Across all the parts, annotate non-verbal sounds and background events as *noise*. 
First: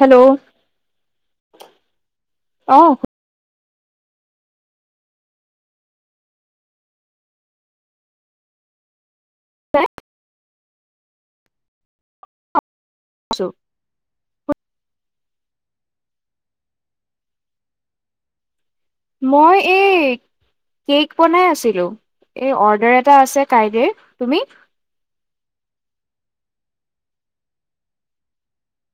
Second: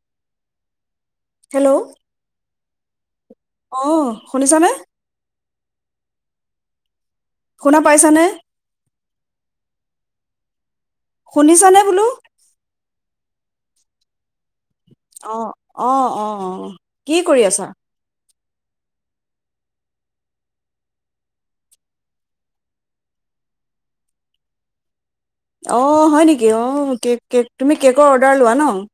Hello hello অহ অ শুনিছানে শুনা পাইছানে ত শুনিছানে বোলো। চো অ অ অ কি কৰি আছা? মই এই কেক বনাই আছিলো এই অৰ্ডাৰ এটা আছে কাইলৈ তুমি? অ হয় নেকি অ কেক কে তুমি কেকৰ অৰ্ডাৰ লোৱা ন?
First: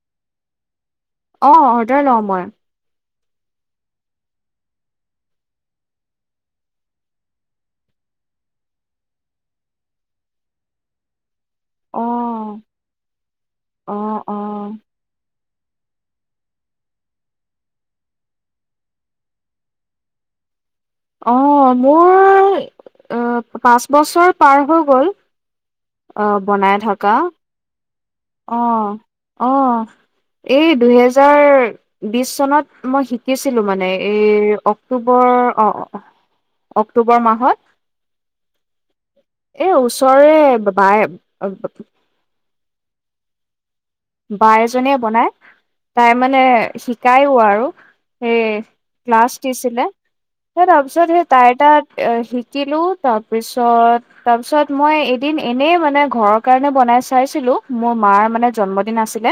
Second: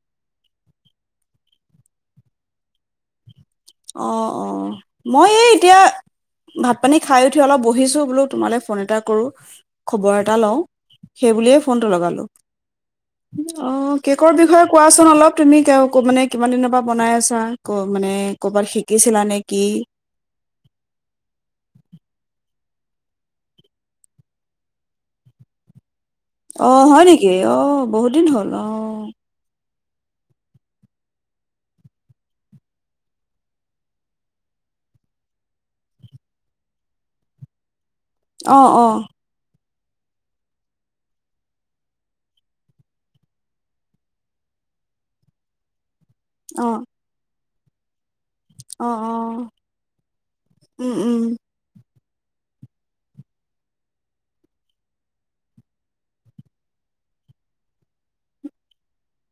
অ অৰ্ডাৰ লওঁ মই। অ অ মই এই এতিয়া ভাত পানী খাই উঠি অলপ বহিছো বোলো তোমালে ফোন এটা কৰো খবৰ এটা লওঁ। সেই বুলিয়ে ফোনটো অ লগালো, অ কেকৰ বিষয়ে কোৱাচোন অলপ তুমি ক মানে কিমান দিনৰ পৰা বনাই আছা ক মানে কৰ'বাত শিকিছিলা নে কি অ মোৰ পাঁচ বছৰ পাৰ হৈ গ'ল অ বনাই হয় থকা। নেকি অ বহুত দিন হ'ল অ অহ এই দুহেজাৰ বিশ চনত মই শিকিছিলো মানে এই অক্টোবৰ অক্টোবৰ মাহত অ অ এ ওচৰৰে বাই বা এজনীয়ে বনাই তাই মানে অ শিকায়ও আৰু। সেই অ ক্লাছ অ দিছিলে ত উম তাৰপিছত সেই উম তাই তাত এ শিকিলো তাৰপিছত তাৰ পিছত মই এদিন এনেই মানে ঘৰৰ কাৰণে বনাই চাইছিলো, মোৰ মাৰ মানে জন্ম দিন আছিলে,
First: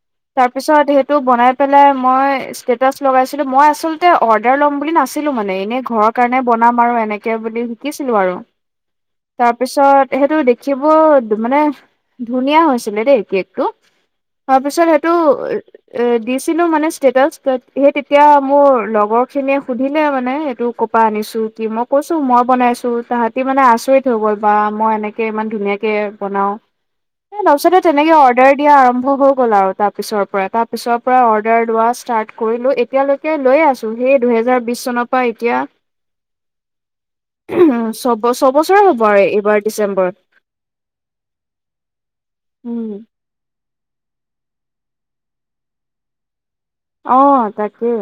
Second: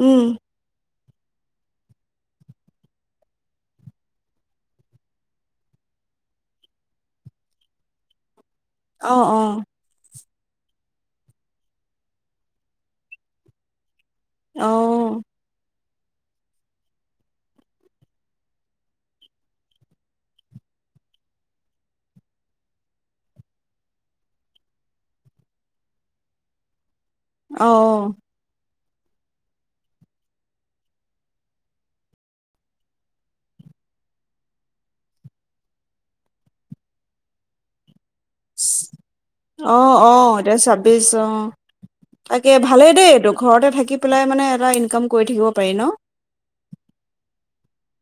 উম তাৰপিছত সে বনাই পেলাই মই ষ্টেটচ লগাইছিলো মই আচলতে অৰ্ডাৰ ল'ম বুলি নাছিলো মানে এনে ঘৰত কাৰণে বনাম আৰু এনেকে বুলি শিকিছিলো আৰু। অ অ তাৰপিছত সেইটো দেখিব মানে ধুনীয়া হৈছিলে দেই কেক টো তাৰ অ পিছত সেইটো এ দিছিলো মানে ষ্টেটাচ সেই তেতিয়া মোৰ লগৰ খিনিয়ে সুধিলে মানে এইটো আনিছো কি মই কৈছো মই বনাইছো তাহাঁতি মানে আচৰিত হৈ গল বা মই এনেকে ইমান ধুনীয়াকে বনাও। *inaudible* নচতে তেনেকে আ এয়া আৰম্ভ হৈ গ'ল আৰু তাৰ পিছৰ পৰা তাৰ পিছৰ পৰা অৰ্ডাৰ লোৱা ষ্টাৰ্ট কৰিলো এতিয়ালৈকে লৈ আছো সেই দুহেজাৰ বিশ চনৰ পৰা এতিয়া *inaudible* উ চব ছবছৰে হ'ব আৰু এইবাৰ অ ডিচেম্বৰত। এতিয়া ছাব্বিশ অ তাকে ভালেই উম দেইটো ঘৰতে থাকি পেলাই মানে এটা ইনকাম কৰি থাকিব পাৰি ন? অহ, তাকে।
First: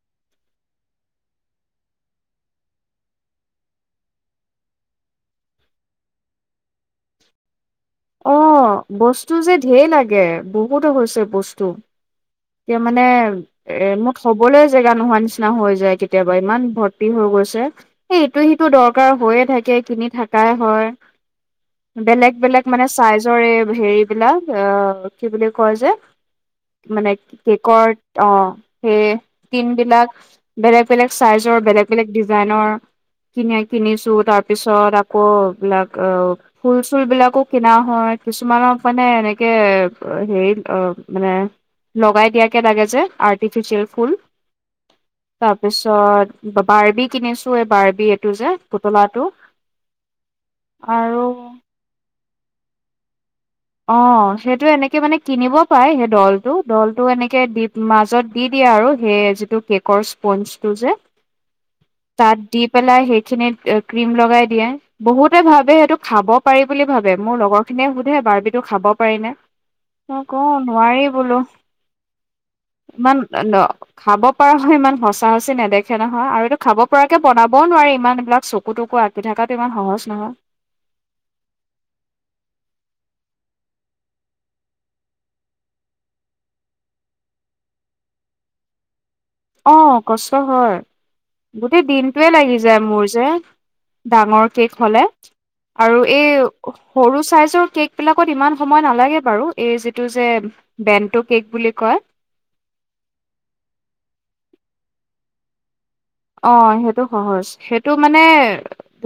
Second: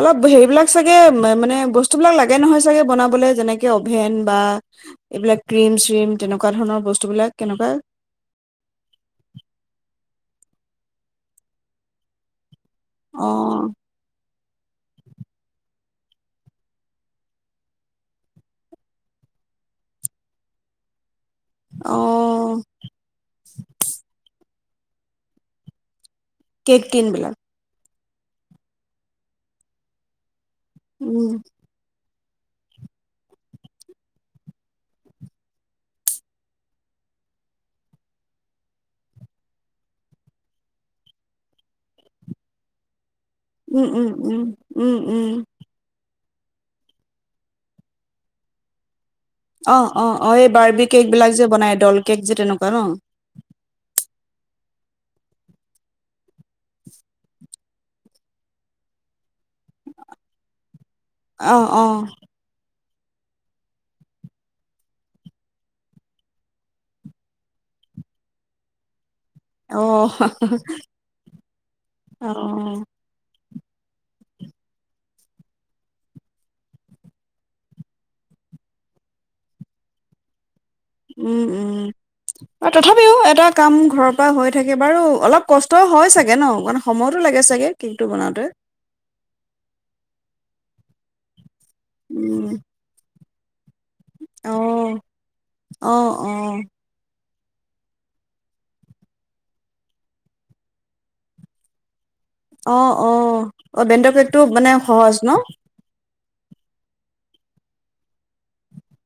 অলপ হেৰিবিলাক চাগে মানে বস্তুবিলাক লাগে নহয় চাগে বনাবলৈ যেনেকে অভেন বা এইবিলাক ক্ৰীম -চ্ৰীম তেনেকুৱা ধৰণৰ বস্তুবিলাক কেনেকুৱা অহ বস্তু যে ধেঢ় লাগে বহুত হৈ গৈছে বস্তু এ' মানে অ এ' মোকচ থবলৈ জেগা নোহোৱা নিচিনা হৈ যায় কেতিয়াবা ইমান ভৰ্তি হৈ গৈছে, এই ইটো- সিটো দৰকাৰ কৈয়ে থাকে কিনি থাকাই হয়। অ বেলেগ -বেলেগ মানে চাইজৰ এই হেৰিবলাক আহ কি বুলি কয় যে কেক টিন মানে বিলাক কেকৰ অহ সেই তিন বিলাক বেলেগ- বেলেগ উম চাইজৰ বেলেগ -বেলেগ ডিজাইনৰ কিনা- কিনিছো তাৰ পিছত আকৌ বিলাক অ', ফুল -চুল বিলাকো কিনা হয় কিছুমানক মানে এনেকে হেৰিত অহ' মানে লগাই দিয়াকে লাগে যে আৰ্টিফিচিয়েল উম উম ফুল উম উম উম তাৰপিছত বাৰ্বি কিনিছো। এই বাৰ্বি এইটো যে পুতলাত অহ - অহ -অহ এই বাৰ্বি-কেক বিলাক যে বনাই দল -কেক যে তেনেকুৱা ন'। অহ, সেইটো এনেকে মানে কিনিব পাই সেই দলটো দলটো এনেকে দি মাজত দি দিয়ে আৰু। এই যিটো কেক'ৰ স্পন্সতো যে অ অ তাত দি দি পেলাই সেইখিনিত ক্ৰীম লগাই দিয়ে। বহুতে ভাবে সেইটো খাব পাৰি বুলি ভাবে মোৰ লগৰ খিনি নে সুধে বাৰ পাৰি নে অ মই কওঁ নোৱাৰি বোলো অ ইমান ন' খাব পৰা হয় ইমান সঁচা -সচি নেদেখে নহয় আৰু এইটো খাব পৰাকে বনাবও নোৱাৰি ইমান এইবিলাক চকু- তকু আঁকি থাকাটো ইমান সহজ নহয় উম -উম আৰু তথাপিও এটা কাম ঘৰৰ পৰা হৈ থাকে বাৰু অলপ কষ্টও হয় চাগে ন' মানে সময়তো লাগে চাগে কেক টো বনাওঁতে? অহ, কষ্ট হয় গোটেই দিনটোৱে লাগি উম যায় মোৰ যে। ডাঙৰ অ', কে'ক হলে আৰু অ', এই অ', সৰু চাইজ কে'ক বিলাকত ইমান সময় নালাগে বাৰু এই যিটো যে বেনটো কে'ক বুলি কয়। অহ -অহ -অহ বেনটো কে'কটো মানে সহজ ন'? অহ, সেটো সহজ সেটো মানে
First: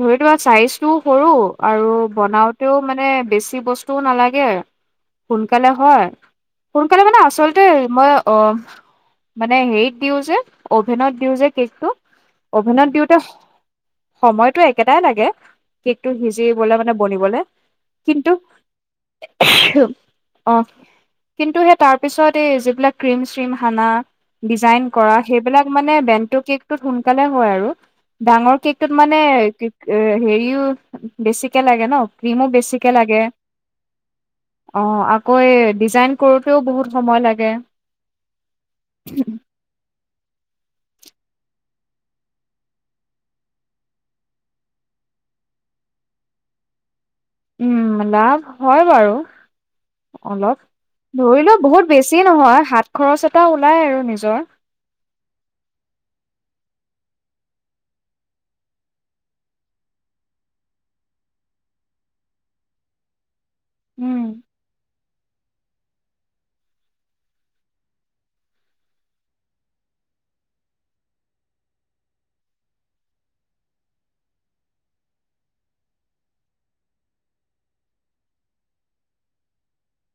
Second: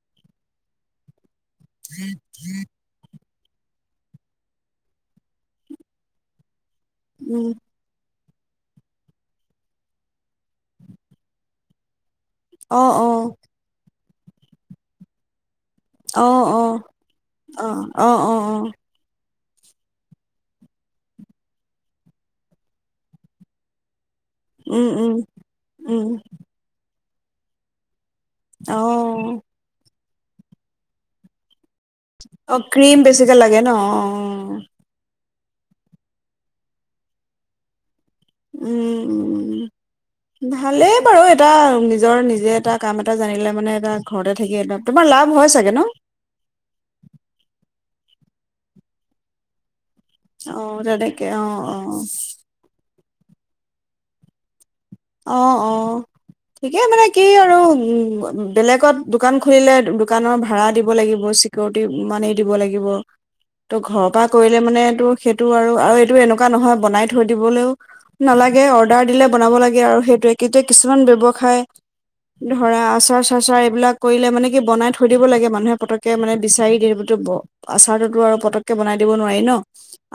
ধৰিলোৱা চাইজটো সৰু আৰু বনাওঁতেও মানে বেছি বস্তুও নালাগে সোনকালে হয় সোনকালে মানে উম আচলতে ম অহ, মানে হেৰিত দিও যে অভেনত দিওঁ যে কেকটো অভেনত অ', দিওঁতে অ', সময়তো একেটাই লাগে কেকটো অ', সিজিবলে অ', মানে বনিবলে অ', অ', কিন্তু অ', অ', *unintelligible* অ', কিন্তু সেই তাৰ পিছত এই যিবিলাক ক্ৰীম- চ্ৰীম হানা ডিজাইন উম, উম, কৰা সেইবিলাক মানে উম, বেণ্টো কেকটোত সোনকালে হয় আৰু। ডাঙৰ কেকটোত মানে অ', *unintelligible* হেৰিও বেছি লাগে ন' ক্ৰীমো বেছিকে লাগে অ', আকৌ আকৌ এ' ডিজাইন কৰোঁতেও বহুত সময় লাগে। উম - উম ভালেই বাৰু এটা নিজৰ নিজে এটা কাম এটা জানিলে মানে এটা ঘৰতে থাকি তোমাৰ লাভ হয় চাগে ন'? উম, লাভ হয় বাৰু। অলপ অ', তেনেকে অ', ধৰিলোও বহুত অ', বেছি নহয় হাত খৰচ এটা ওলাই আৰু নিজৰ। অহ - অহ ঠিকে মানে কি আৰু উম বেলেগত দোকান খুলিলে দোকানৰ ভাড়া দিব লাগিব চিকৰিটি মানি দিব লাগিব ত' ঘৰৰ উম পৰা কৰিলে মানে তোৰ সেইটো আৰু আৰু এইটো এনেকুৱা নহয় বনাই থৈ দিবলৈও নালাগে অৰ্ডাৰ দিলে বনাব লাগে আৰু সেইটোযাৰ তেতিয়া কিছুমান ব্যৱসায় ধৰা আচাৰ চাচাৰ এইবিলাক কৰিলে মানে কি বনাই থৈ দিব লাগে মানুহে পতককে মানে বিচাৰি দ আচাৰটোতো আৰু পতককে বনাই দিব নোৱাৰি ন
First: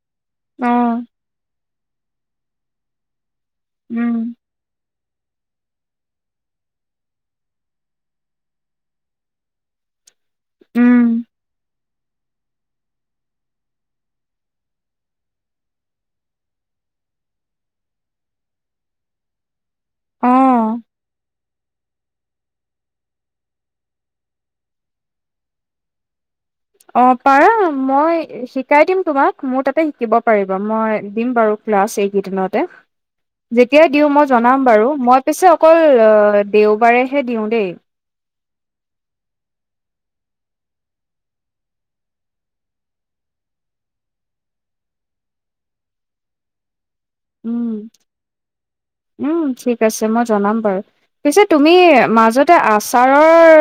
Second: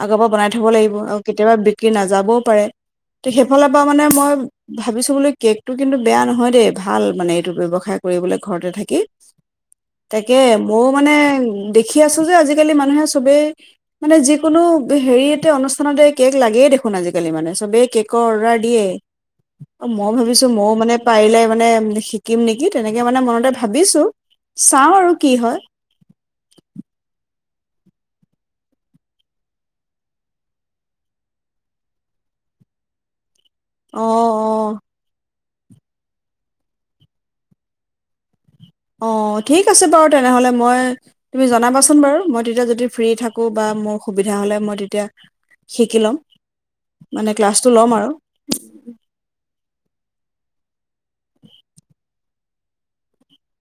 আগৰ পৰা বনাই থ'ব অ লাগিব আৰু কেতিয়াবা বিক্ৰী নাযাবও পাৰে ত সেইফালৰ পৰা মানে উম মই ভাবিছো বোলে কেকটো কিন্তু বেয়া নহয় দেই ভাল মানে এইটো ব্যৱসায় কৰিবলে ঘৰতে থাকি তাকে মই উম মানে দে দেখি আছো যে আজিকালি মানুহে চবে মানে যিকোনো হেৰি এতে অনুষ্ঠানতে কেক লাগিয়ে দেখ ন আজিকালি মানে চবেই কেকৰ অৰ্ডাৰ দিয়ে অ মই ভাবিছো অ মইও মানে পাৰিলে মানে শিকিম নেকি তেনেকে মানে মনতে ভাবিছো চাওঁ আৰু কি হয় অ পাৰা মই শিকাই দিম তোমাক মোৰ তাতে শিকিব পাৰিব মই দিম বাৰু ক্লাছ সেই কেইদিনতে *unintelligible* যেতিয়াই অ দিওঁ মই জনাম বাৰু মই পিছে অকল দেওবাৰেহে দিওঁ দেই অ ঠিক আছে বাৰু তেনেহ'লে মই তুমি জনাবাচোন বাৰু মই তেতিয়া যদি ফ্ৰী থাকোঁ বা মই সুবিধা হলে শিকি লম। মানে ক্লাছটো উম ল'ম আৰু উম ঠিক আছে মই জনাম বাৰু পিছে তুমি ম তে আচাৰৰ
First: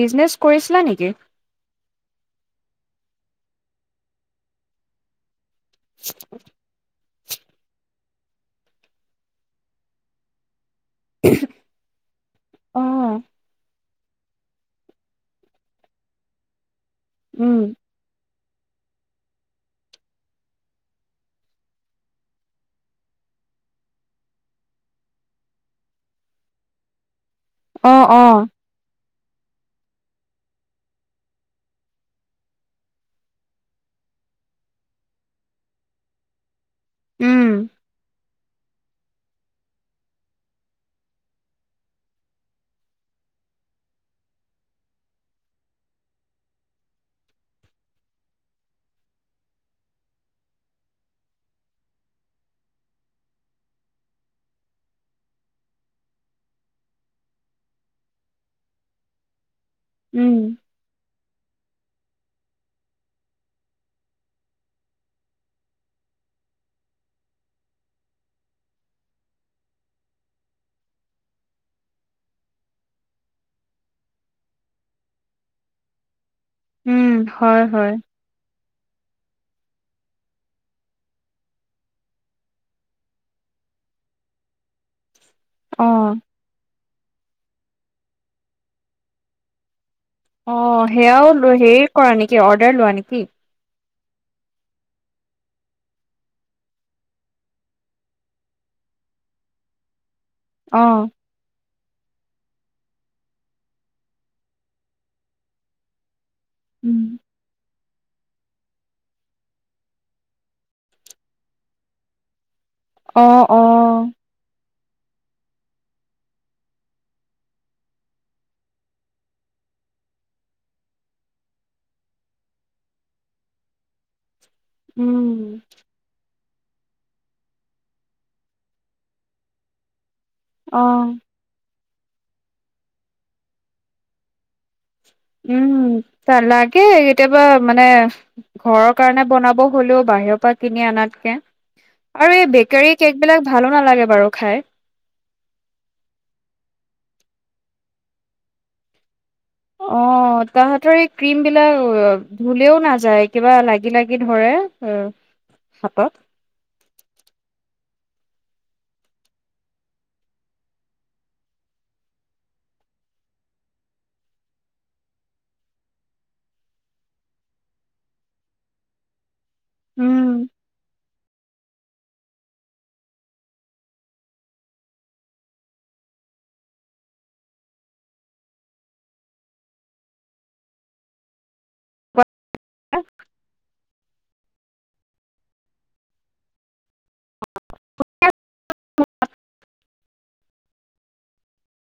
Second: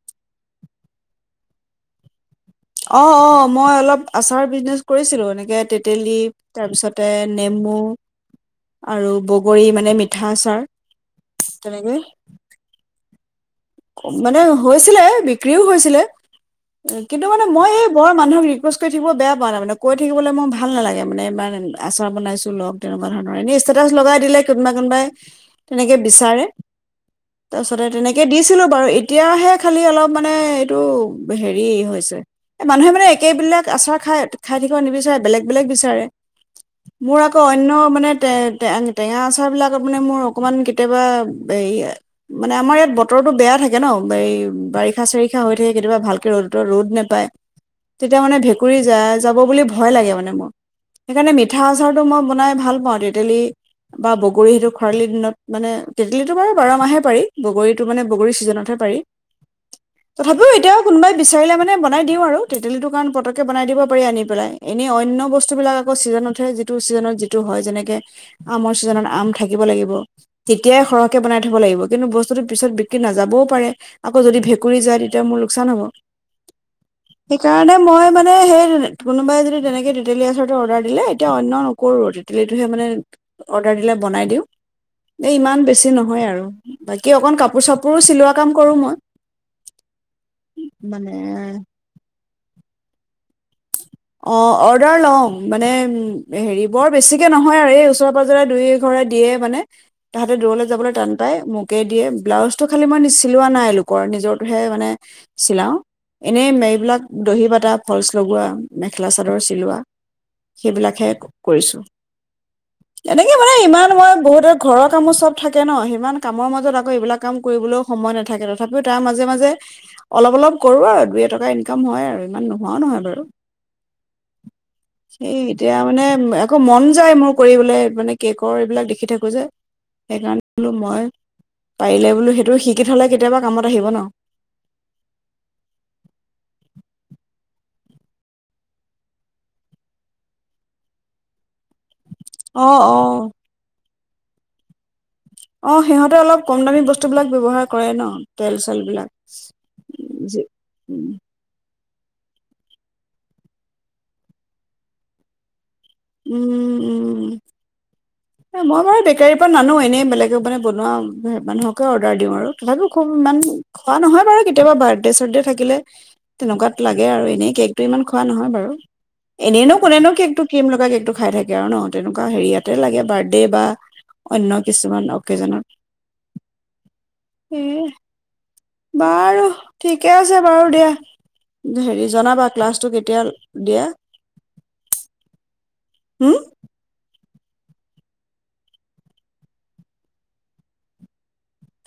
বিজনেছ কৰিছিলা নেকি অ অ মই অলপ আচাৰ বিজনেচ কৰিছিলো এনেকে তেতেলী তাৰপিছতে নেমু আৰু বগৰী মানে মিঠা আচাৰ তেনেকে অ মানে হৈছিলে বিক্ৰীও হৈছিলে কিন্তু মানে উম মই এই বৰ মানুহ কৈ থাকিব বেয়া পোৱা নাই মানে কৈ থাকিবলৈ মই ভাল নালাগে মানে ইমান আচাৰ বনাইছো লগ তেনেকুৱা ধৰণৰ এনেই ষ্টেটাচ লগাই দিলে কোনোবা কোনোবাই তেনেকে বিচাৰে তাৰপিছতে অ তেনেকে অ দিছিলো বাৰু এতিয়াহে খালি অলপ মানে এইটো হেৰি হৈছে মানুহে মানে একেবিলাক আচাৰ খ খাই থাকিব নিবিচাৰে বেলেগ বেলেগ বিচাৰে মোৰ আকৌ উম অন্য মানে টেঙা আচাৰ বিলাক মানে মোৰ অকমান কেতিয়াবা মানে আমাৰ ইয়াত বতৰটো বেয়া থাকে ন এই বাৰিষা চাৰিষা হৈ থাকে কেতিয়াবা ভালকে ৰ'দ ৰ'দ নেপায় তেতিয়া মানে ভেঁকুৰী যা যাব বুলি ভয় লাগে মানে মোৰ সেইকাৰণে মিঠা আচাৰটো মই বনাই ভাল পাওঁ তেতেলি বা বগৰী সেইটো খৰালি দিনত মানে তেতেলী টো বাৰু বাৰ মাহে পাৰি বগৰীত বগৰী টো ছিজনত হে পাৰি। উম তথাপিও এতিয়া কোনোবাই বিচাৰিলে মানে। বনাই দিওঁ আৰু তেতেলীটো কাৰণ পতকে বনাই দিব পাৰি আনি পেলাই এনেই অন্য বস্তু বিিলাক আকৌ চিজনতহে টো ছিজনত যিটো হয় যেনেকে আমৰ ছিজনত আম থাকিব লাগিব তেতিয়াই সৰহকে বনাই থব লাগিব কিন্তু বস্তুটো পিছত বিক্ৰী নাযাবও পাৰে আকৌ যদি ভেকুুৰী যায় তেতিয়া মোৰ লোকচান হ'ব উম হয় সেইকাৰণে হয় মই মানে সেই কোনোবাই যদি তেনেকে তিতেলীৰ আচৰটো অৰ্ডাৰ দিলে এতিয়া অন‍্য নকৰো তিতেলীটোহে মানে অৰ্ডাৰ দিলে বনাই দিওঁ ইমান অ বেছি নহয় আৰু বা কি অকন কাপোৰ চাপোৰ চিলোৱা কাম কৰো মই অ মানে সেয়াও হেৰি কৰা নেকি অৰ্ডাৰ লোৱা নেকি অ অৰ্ডাৰ লও মানে হেৰি বৰ বেছিকে নহয় আৰু এই ওচৰে পাজৰে দুই এঘৰে দিয়ে মানে তাহাঁতে দূৰলৈ অ যাবলৈ টান পাই মোক মোক দিয়ে ব্লাউজটো খালি মই চিলোৱা নাই লোকৰ নিজৰটোহে মানে চিলাও এনেই মেৰিবিলাক উম দহি বটা ফলচ লগোৱা মেখেলা চাদৰ চিলোৱা সেইবিলাকহে কৰিছোঁ অ এনেকে মানে অ ইমান মই বহুতত ঘৰৰ কামো চব থাকে ন সিমান কামৰ মাজত আকৌ এইবিলাক কাম কৰিবলৈও সময় নাথাকে তথাপিও তাৰ মাজে মাজে অলপ অলপ কৰো আৰু দুই এটকা ইনকাম হয় আৰু ইমান নোহোৱাও নহয় বাৰু সেই উম এতিয়া মানে আকৌ মন যায় মোৰ কৰিবলৈ মানে কেকৰ এইবিলাক দেখি থাকো যে সেইকাৰণে বোলো মই অ' পাৰিলে বোলো সেইটো শিকি থ'লে কেতিয়াবা কামত আহিব ন উম লাগে কেতিয়াবা মানে ঘৰৰ কাৰণে বনাব হলেও বাহিৰৰ পৰা কিনি আনাত কে আৰু এই অ বেকাৰী অ কেক বিলাক ভালো নালাগে বাৰু খাই অ সিহঁতে অলপ কম দামী বস্তু বিলাক ব্যৱহাৰ কৰে ন তেল চেল বিলাক অ তাহতৰ উম এই ক্ৰীম বিলাক ধুলেও নাযায় কিবা লাগি লাগি ধৰে হাতত উম উম মই বাৰু বেকাৰীৰ পৰা নানো এনেই বেলেগক মানে বনোৱা মানুহকে অৰ্ডাৰ দিওঁ আৰু তথাপিও খুব ইমান খোৱা নহয় বাৰু কেতিয়াবা বাৰ্থডে চাৰ্থডে থাকিলে তেনেকুৱাত লাগে আৰু এনেই কেকটো ইমান খোৱা নহয় বাৰু এনেই নো কোনেনো কেকটো উম ক্ৰীম লগাই কেকটো খাই থাকে আৰু ন তেনেকুৱা হেৰি লাগে বাৰ্থডে বা অন্য কিছুমান অকেজনত উম বাৰু ঠিকে আছে বাৰু দিয়া হেৰি জনাবা ক্লাছটো কেতিয়া দিয়া হম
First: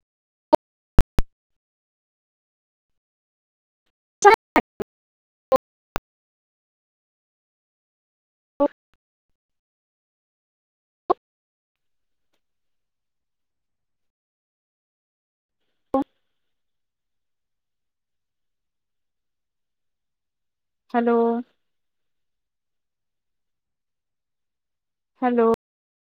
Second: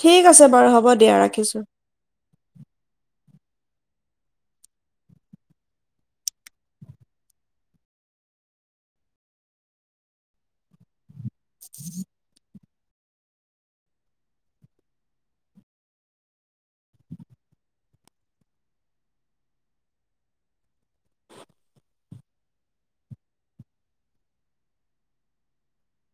ঠিক আছে বাৰু হ'ব দিয়া ৰাখিছোঁ *unintelligible* *unintelligible* হেল্ল' হেল্ল'